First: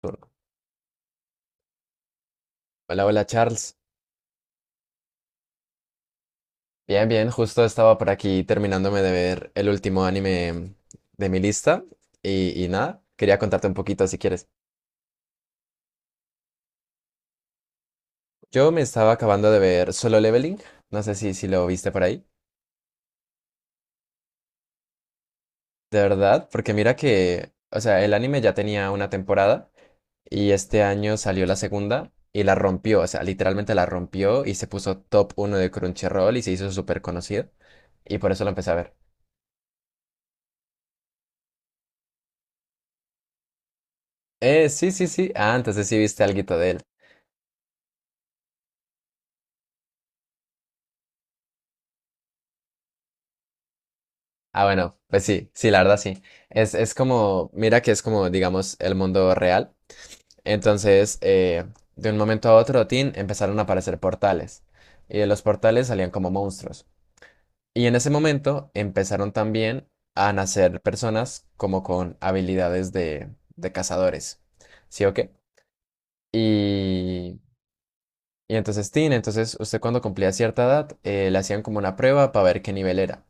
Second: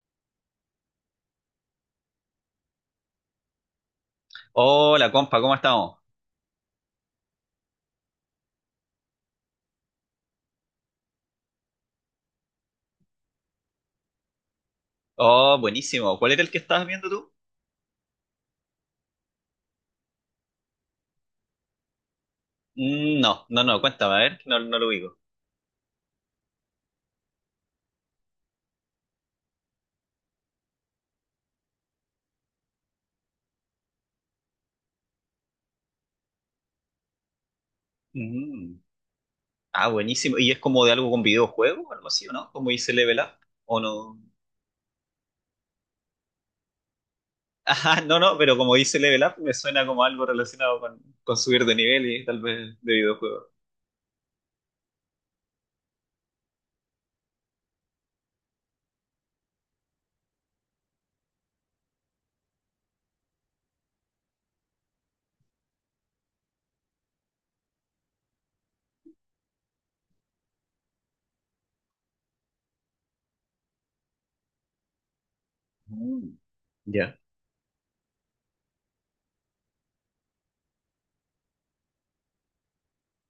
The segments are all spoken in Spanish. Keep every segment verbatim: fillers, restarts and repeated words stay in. Turno. Hola, hola Charles. Hola, compa, ¿cómo estamos? Bien, bien, justo estaba por aquí terminándome de ver el último anime de mi lista y, y nada, quería contarte un poquito si quieres. Oh, buenísimo. ¿Cuál era el que estabas viendo tú? Yo me estaba acabando de ver Solo Leveling, no sé si, si lo viste por ahí, Mm, no, no, no, cuéntame, a ver, lo digo? de verdad, porque mira que, o sea, el anime ya tenía una temporada y este año salió la segunda y la rompió, o sea, literalmente la rompió y se puso top uno de Crunchyroll y se hizo súper conocido y por eso lo empecé a Mm, ver. Ah, buenísimo. ¿Y es como de algo con videojuego o algo así, o no? Como dice Level Up, ¿o no? Eh, sí, sí, sí, ah, entonces sí viste alguito de él. Ajá, no, no, pero como dice Level Up me suena como algo relacionado con, con subir de nivel y tal vez de videojuego. Ah, bueno, pues sí, sí, la verdad sí. Es, es como, mira que es como, digamos, el mundo real. Entonces, eh, de un momento a otro, tin, empezaron a aparecer portales. Y de los portales salían como monstruos. Y en ese momento empezaron también a nacer personas como con habilidades de, de cazadores. ¿Sí o qué? Mm, ya. Y y entonces, Tin, entonces usted cuando cumplía cierta edad, eh, le hacían como una prueba para ver qué nivel era.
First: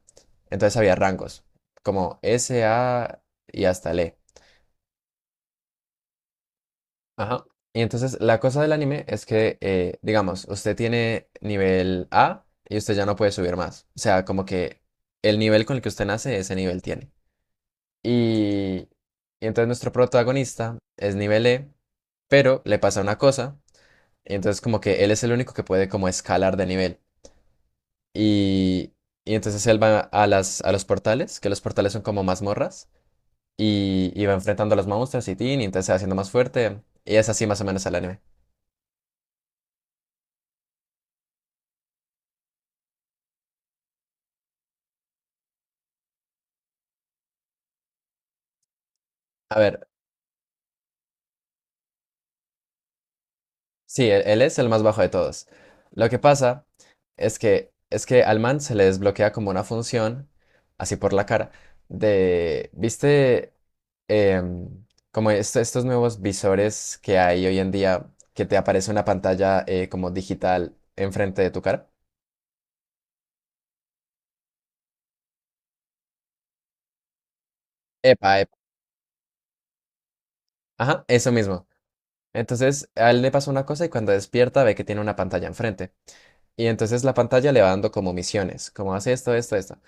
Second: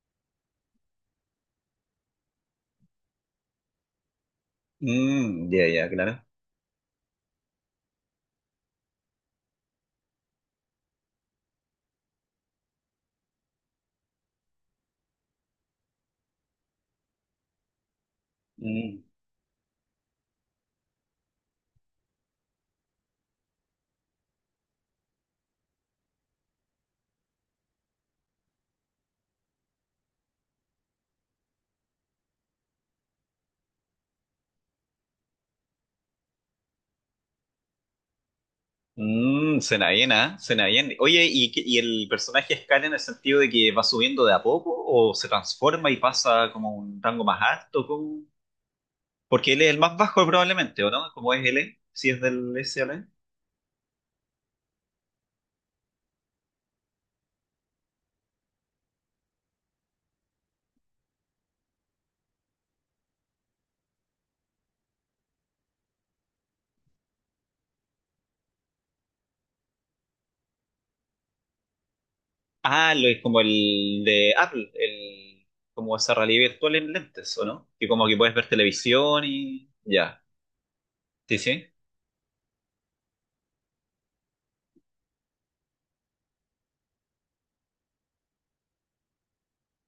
Entonces había rangos, como ese, A y hasta ele e. Mm, ya, ya, claro. Ajá. Y entonces la cosa del anime es que, eh, digamos, usted tiene nivel A y usted ya no puede subir más. O sea, como que el nivel con el que usted nace, ese nivel tiene. Y, Mm. y entonces nuestro protagonista es nivel E, pero le pasa una cosa. Y entonces como que él es el único que puede como escalar de nivel. Y, y entonces él va a las, a los portales, que los portales son como mazmorras, y, y va enfrentando a los monstruos y tin, y entonces se va haciendo más fuerte, y es así más o menos el anime. Mm, suena bien, ¿ah? Suena bien. Oye, ¿y, qué- y el personaje escala en el sentido de que va subiendo de a poco o se transforma y pasa como a un rango más alto? ¿Cómo? Porque A él es el ver, más bajo probablemente, ¿o no? ¿Cómo es él? Si es del S A S L. sí, él, él es el más bajo de todos. Lo que pasa es que, es que al man se le desbloquea como una función, así por la cara, de, ¿viste? Em, como est- estos nuevos visores que hay hoy en día, que te aparece una pantalla eh, como digital enfrente de tu cara. Ah, lo es como el de Apple, el, como esa realidad virtual en lentes, ¿o no? Que como que puedes Epa, ver televisión y ya. ajá, eso Sí, sí. mismo. Entonces, a él le pasa una cosa y cuando despierta ve que tiene una pantalla enfrente. Y entonces la pantalla le va dando como misiones, como hace esto, esto, esto.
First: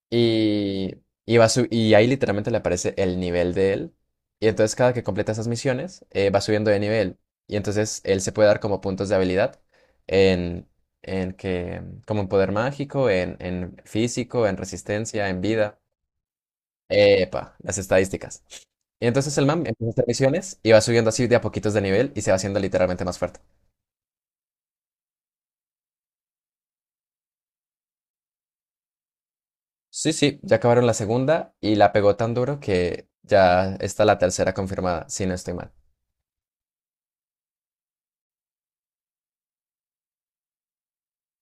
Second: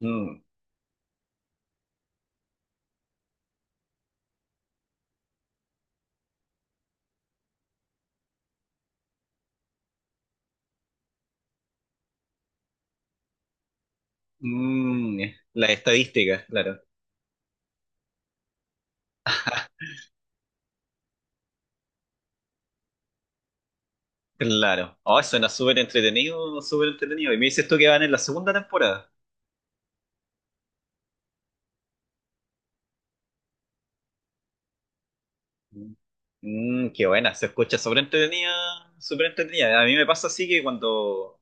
Mm, Y, y, va su- y ahí literalmente le aparece el nivel de él. Y entonces cada que completa esas misiones, eh, va subiendo de nivel. Y entonces él se puede dar como puntos de habilidad en, en que, como en poder mágico, en, en físico, en mm, resistencia, en las vida. estadísticas, claro. Epa, las estadísticas. Y entonces el man empieza a hacer misiones y va subiendo así de a poquitos de nivel y se va haciendo literalmente más fuerte. Claro. Oh, suena súper entretenido, súper entretenido. Y me dices tú que van en la segunda temporada. Sí, sí, ya acabaron la segunda y la pegó tan duro que ya está la tercera confirmada, si no estoy mal. Mm, qué buena, se escucha súper entretenida, súper entretenida. A mí me pasa así que cuando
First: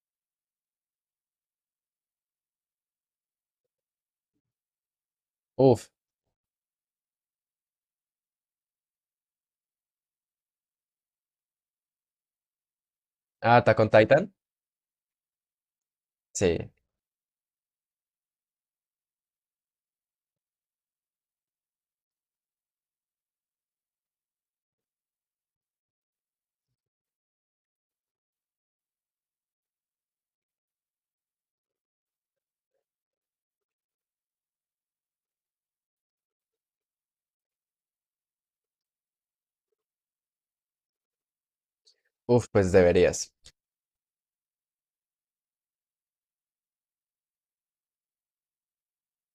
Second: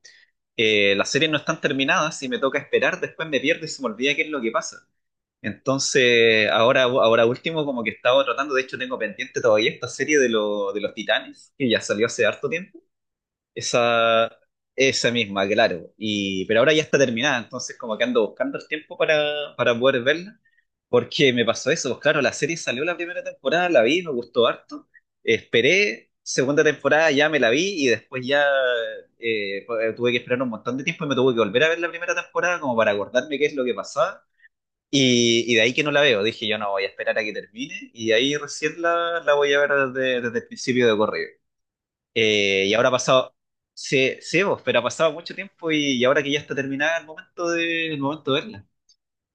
eh, las series no están terminadas y me toca esperar, después me pierdo y se me olvida qué es lo que pasa. Uf, Entonces, ahora, ahora último, como que estaba tratando, de hecho tengo pendiente todavía esta serie de, lo- de los Titanes, que ya salió hace harto tiempo. ah, Attack on Titan. Esa, esa misma, claro. Y, pero Sí, ahora ya está terminada, entonces como que ando buscando el tiempo para, para poder verla, porque me pasó eso, pues claro, la serie salió la primera temporada, la vi, me gustó harto, esperé, segunda temporada ya me la vi y después ya eh, pues, tuve que esperar un montón de tiempo y me tuve que volver a ver la primera temporada como para acordarme qué es lo que pasaba. Y, y de ahí que no la veo, dije yo no voy a esperar a que termine y ahí recién la, la voy a ver desde, desde el principio de correo uf, eh, pues y ahora ha deberías. pasado, sí, sí, vos, pero ha pasado mucho tiempo y, y ahora que ya está terminada el momento de, el momento de verla.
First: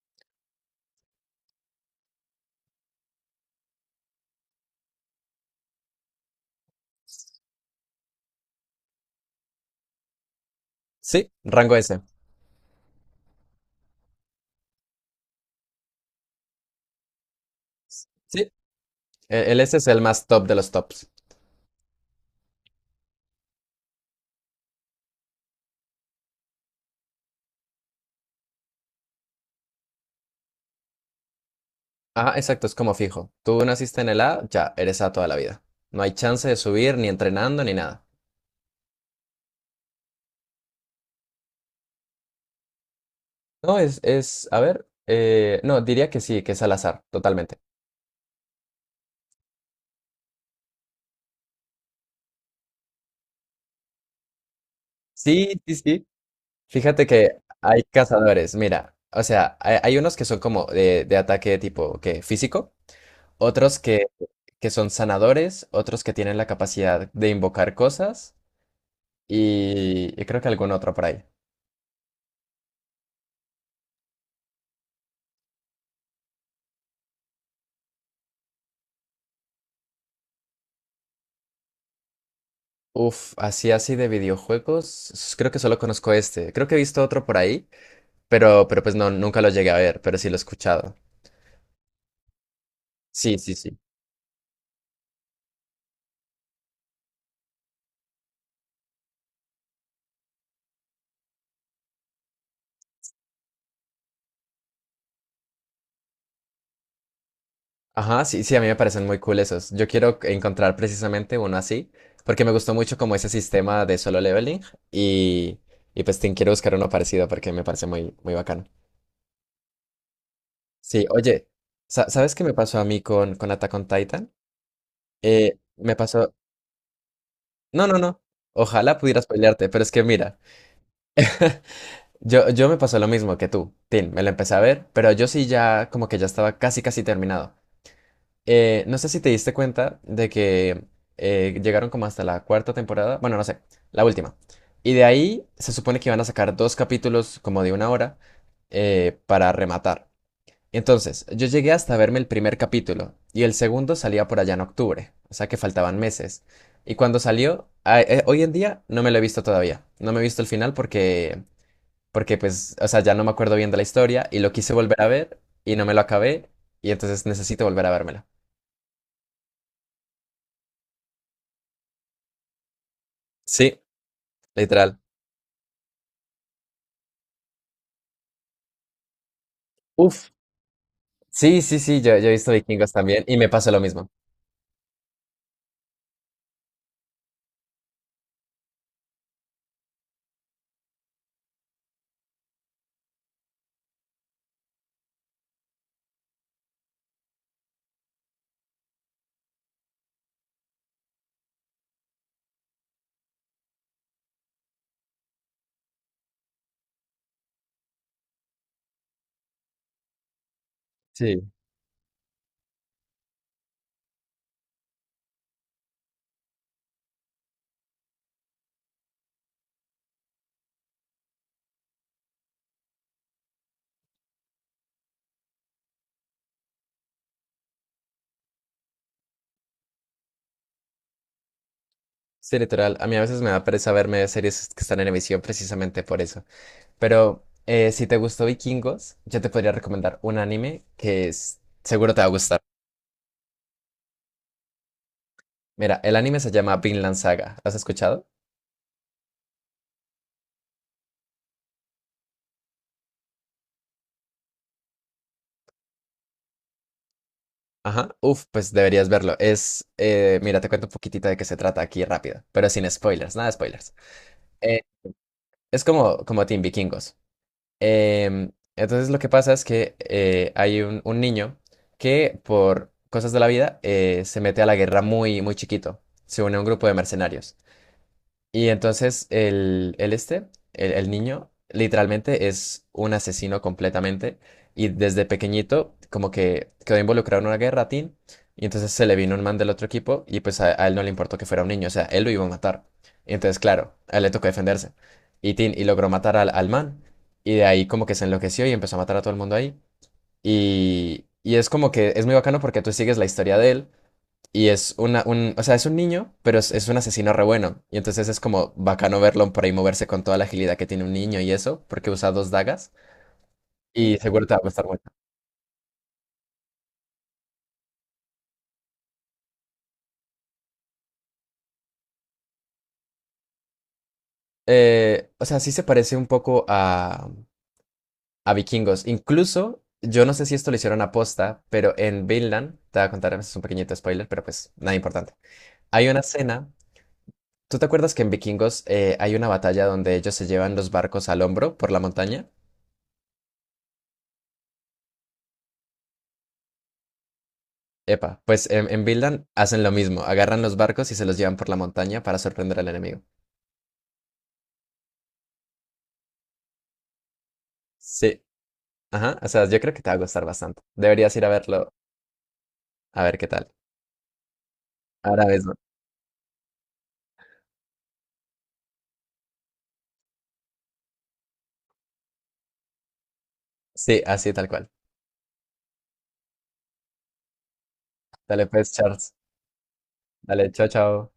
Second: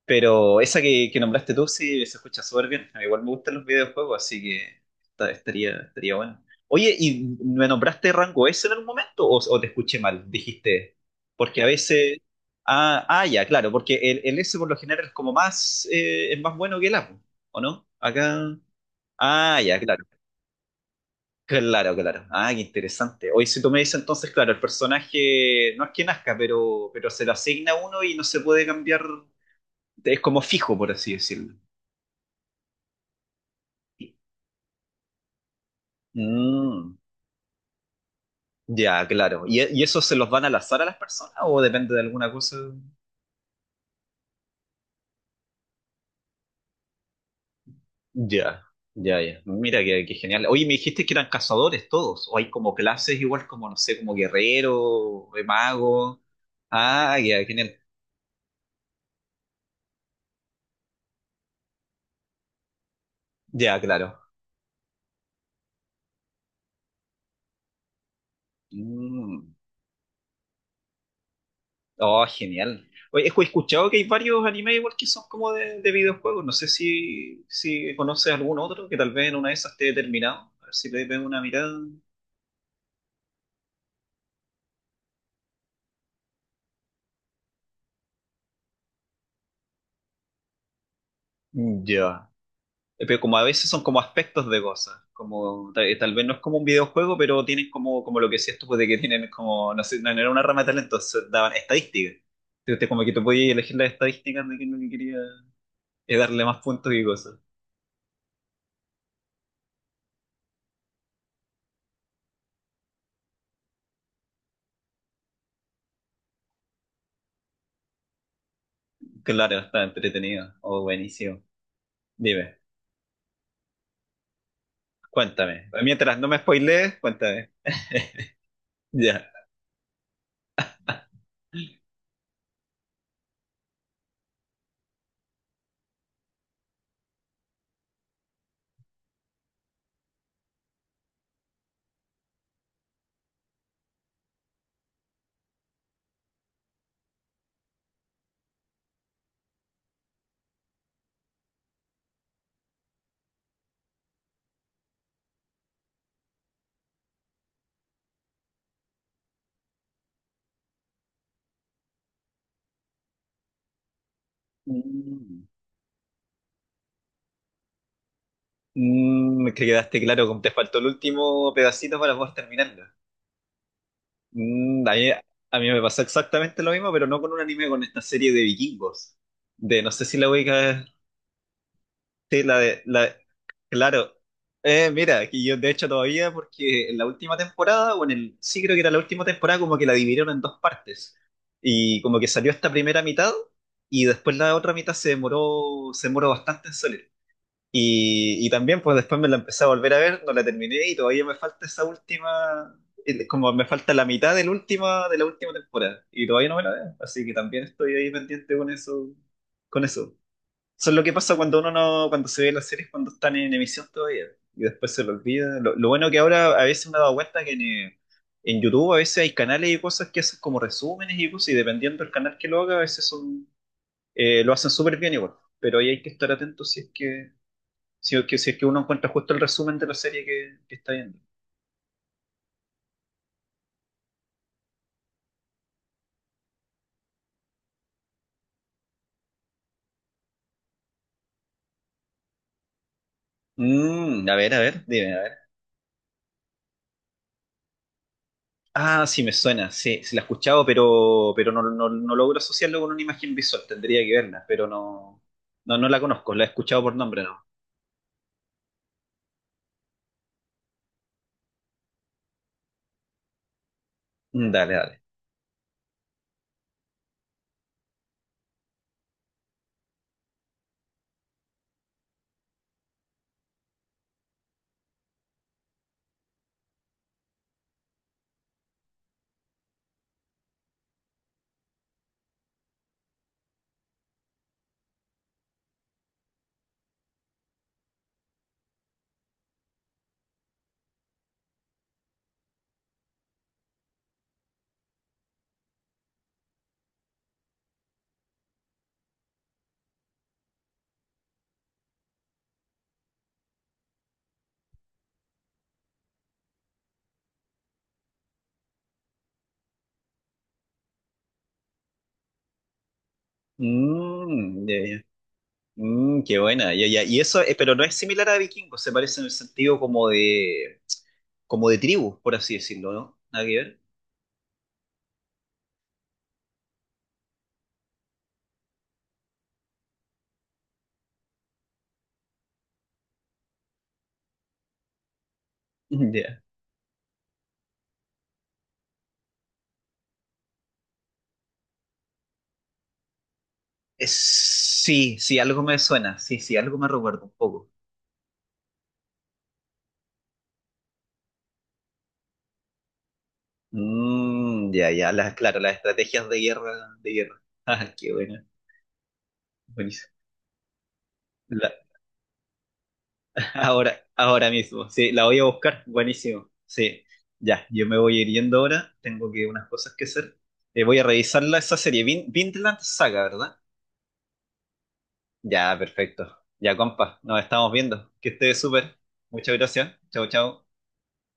Pero esa que, que nombraste tú sí se escucha súper bien. A mí igual me gustan los videojuegos, así que esta- estaría, estaría bueno. Oye, ¿y me nombraste rango S en algún momento o, o te escuché mal? Dijiste, Sí, porque a rango ese. veces... Ah, ah, ya, claro, porque el, el S por lo general es como más, eh, es más bueno que el A, ¿o no? Sí, Acá... e- el Ah, S ya, es el claro. más top de los tops. Claro, claro. Ah, qué interesante. Hoy si tú me dices entonces, claro, el personaje no es que nazca, pero, pero se lo asigna uno y no se puede cambiar, es como fijo, por así decirlo. Ah, exacto, es como fijo. Tú naciste en el A, ya eres A toda la vida. No hay chance de subir Mm, ni entrenando ni nada. ya, claro. ¿Y, e- y eso se los van al azar a las personas o depende de alguna cosa? No, es, es, a ver, eh, no, diría que sí, que es al azar, totalmente. Ya, ya, ya. Mira, qué, qué genial. Oye, me dijiste que eran cazadores todos, o hay como clases igual como, no sé, como guerrero, eh, Sí, sí, sí. mago. Fíjate Ah, que ya, genial. hay cazadores, mira, o sea, hay, hay unos que son como de, de ataque tipo que físico, otros Ya, que, claro. que son sanadores, otros que tienen la capacidad de invocar cosas Mm. y, y creo que algún otro por ahí. Oh, genial. Oye, he escuchado que hay varios animes igual que son como de, de videojuegos. No sé si, si conoces algún otro que tal vez en una de esas esté terminado. A ver si le pego una mirada. Uf, así así de videojuegos, s- creo que solo conozco este. Creo que he visto otro por ahí, pero, pero pues no, nunca lo llegué a ver, pero sí lo he escuchado. Mm, ya. Eh, pero como Sí, a sí, veces sí. son como aspectos de cosas. Como tal, tal vez no es como un videojuego, pero tienen como, como lo que decías tú, pues de que tienen como, no sé, no no era una rama de talento, entonces daban estadísticas. Entonces, como que tú podías elegir las estadísticas de quién lo que no quería eh, darle más puntos y cosas. Ajá, sí, sí, a mí me parecen muy cool esos. Yo quiero encontrar precisamente uno así, porque me gustó mucho como ese sistema de Solo Leveling y, y pues te quiero buscar uno parecido porque me parece muy, muy bacano. Claro, está entretenido. Oh, Sí, buenísimo. oye, sa- ¿sabes qué me Dime. pasó a mí con, con Attack on Titan? Eh, Cuéntame. me Mientras no pasó... me spoilees, cuéntame. No, no, no. Ojalá pudieras Ya. pelearte, pero es que mira, yo, yo me pasó lo mismo que tú, Tin, me lo empecé a ver, pero yo sí ya como que ya estaba casi, casi terminado. Eh, no sé si te diste cuenta de que eh, llegaron como hasta la cuarta temporada, bueno, no sé, la última. Y de ahí se supone que iban a sacar dos capítulos como de una hora eh, para rematar. Entonces, yo llegué hasta verme el primer capítulo y el segundo salía por allá en octubre, o sea que faltaban meses. Y cuando salió, a- eh, hoy en día no me lo he visto todavía, no me he visto el final porque, porque pues, o sea, ya no me acuerdo bien de la historia y lo quise volver a ver Mm. y no me lo acabé y entonces necesito volver a vérmelo. Mm, que quedaste claro, como te faltó el último pedacito para poder terminarlo. Sí, Mm, a literal. mí, a mí me pasó exactamente lo mismo, pero no con un anime, con esta serie de vikingos. De, no sé si Uf, la ubica sí, sí, sí, yo, yo he sí, visto la de, Vikingos la, también y me pasa lo mismo. claro. Eh, mira, que yo de hecho todavía, porque en la última temporada, o en el, sí creo que era la última temporada, como que la dividieron en dos partes. Y como que salió esta primera mitad, y después la otra mitad se demoró, se demoró bastante en salir. Y, y también, pues después me la empecé a volver a ver, no la terminé, y todavía me falta esa última, el- como me falta la mitad del última, de la última temporada. Y todavía no me la veo, así que también estoy ahí pendiente con eso, con eso. Eso es lo que pasa Sí, cuando uno no, cuando se ve las series cuando están en emisión todavía y después se lo olvida. Lo, lo bueno que ahora a veces me he dado cuenta que en, eh, en YouTube a veces hay canales y cosas que hacen como resúmenes y cosas y dependiendo del canal que lo haga a veces son, eh, lo hacen súper bien igual. Pero ahí hay que estar atento si es que, si, es que, si es que uno encuentra justo el resumen de la serie que, que está viendo. sí, literal. A mí a veces me da pereza verme series que están en emisión precisamente por eso. Pero eh, si te gustó Vikingos, yo te podría recomendar un anime que es- seguro te va a gustar. Mm, a ver, a ver, dime, Mira, el anime se llama Vinland Saga. ¿Lo has escuchado? ah, sí, me suena, sí, sí la he escuchado, pero, pero no, no, no logro asociarlo con una imagen visual, tendría que verla, pero no, no, no la conozco, la he escuchado por nombre, no. Ajá. Uf, pues deberías verlo. Es, eh, mira, te cuento un poquitito de qué se trata aquí rápido, pero sin spoilers, nada de spoilers. Mm, dale, Eh, dale. es como, como Team Vikingos. Em, entonces lo que pasa es que eh, hay un, un niño que por cosas de la vida eh, se mete a la guerra muy, muy chiquito. Se une a un grupo de mercenarios. Y entonces el, el este, el, el niño, literalmente es un asesino completamente. Y desde pequeñito, como que quedó involucrado en una guerra tin. Y entonces se le vino un man del otro equipo. Y pues a, a él no le importó que fuera un niño. O sea, él lo iba a matar. Y entonces, claro, a él le tocó defenderse. Y, tin y logró matar al, al man. Y de ahí, como que se enloqueció y empezó a matar a todo el mundo ahí. Y, y es como que es muy bacano porque tú sigues la historia de él. Y es una, un, o sea, es un niño, pero es, es un asesino re bueno. Y entonces es como bacano verlo por ahí moverse con toda la agilidad que tiene un niño y eso, porque usa dos dagas. Y seguro te va a Mm, ya, gustar ya. mucho. Mm, qué buena, ya, ya. Y eso, eh, pero no es similar a Vikingos, se parece en el sentido como de, como de tribu, por así decirlo, ¿no? Nada que ver. Eh, o sea, sí se parece un poco a, a Vikingos. Incluso, yo no sé si esto lo hicieron aposta, pero en Vinland, te voy a contar, es un pequeñito spoiler, pero pues nada importante. Hay Mm, una ya. escena. ¿Tú te acuerdas que en Vikingos eh, hay una batalla donde ellos se llevan los barcos al hombro por la montaña? Es- sí, sí, algo me suena, sí, sí, algo me recuerda un poco. Epa, pues en, en Vinland hacen lo mismo, agarran los barcos y se los llevan por la montaña para sorprender al enemigo. Mm, ya, ya, las, claro, las estrategias de guerra, de guerra. Ah, qué Sí, buena, ajá, o sea, yo creo que te buenísimo. va a gustar bastante. Deberías ir a verlo, a ver qué tal. Ahora, ahora mismo, sí, la voy a Ahora mismo. buscar, buenísimo, sí, ya, yo me voy a ir yendo ahora, tengo que unas cosas que hacer, eh, voy a revisarla esa serie, Vin Vinland Saga, ¿verdad? Sí, así tal cual. Ya, perfecto, ya compa, nos estamos viendo, que esté Dale pues, súper, Charles. muchas gracias, chao, chao. Dale, chao, chao.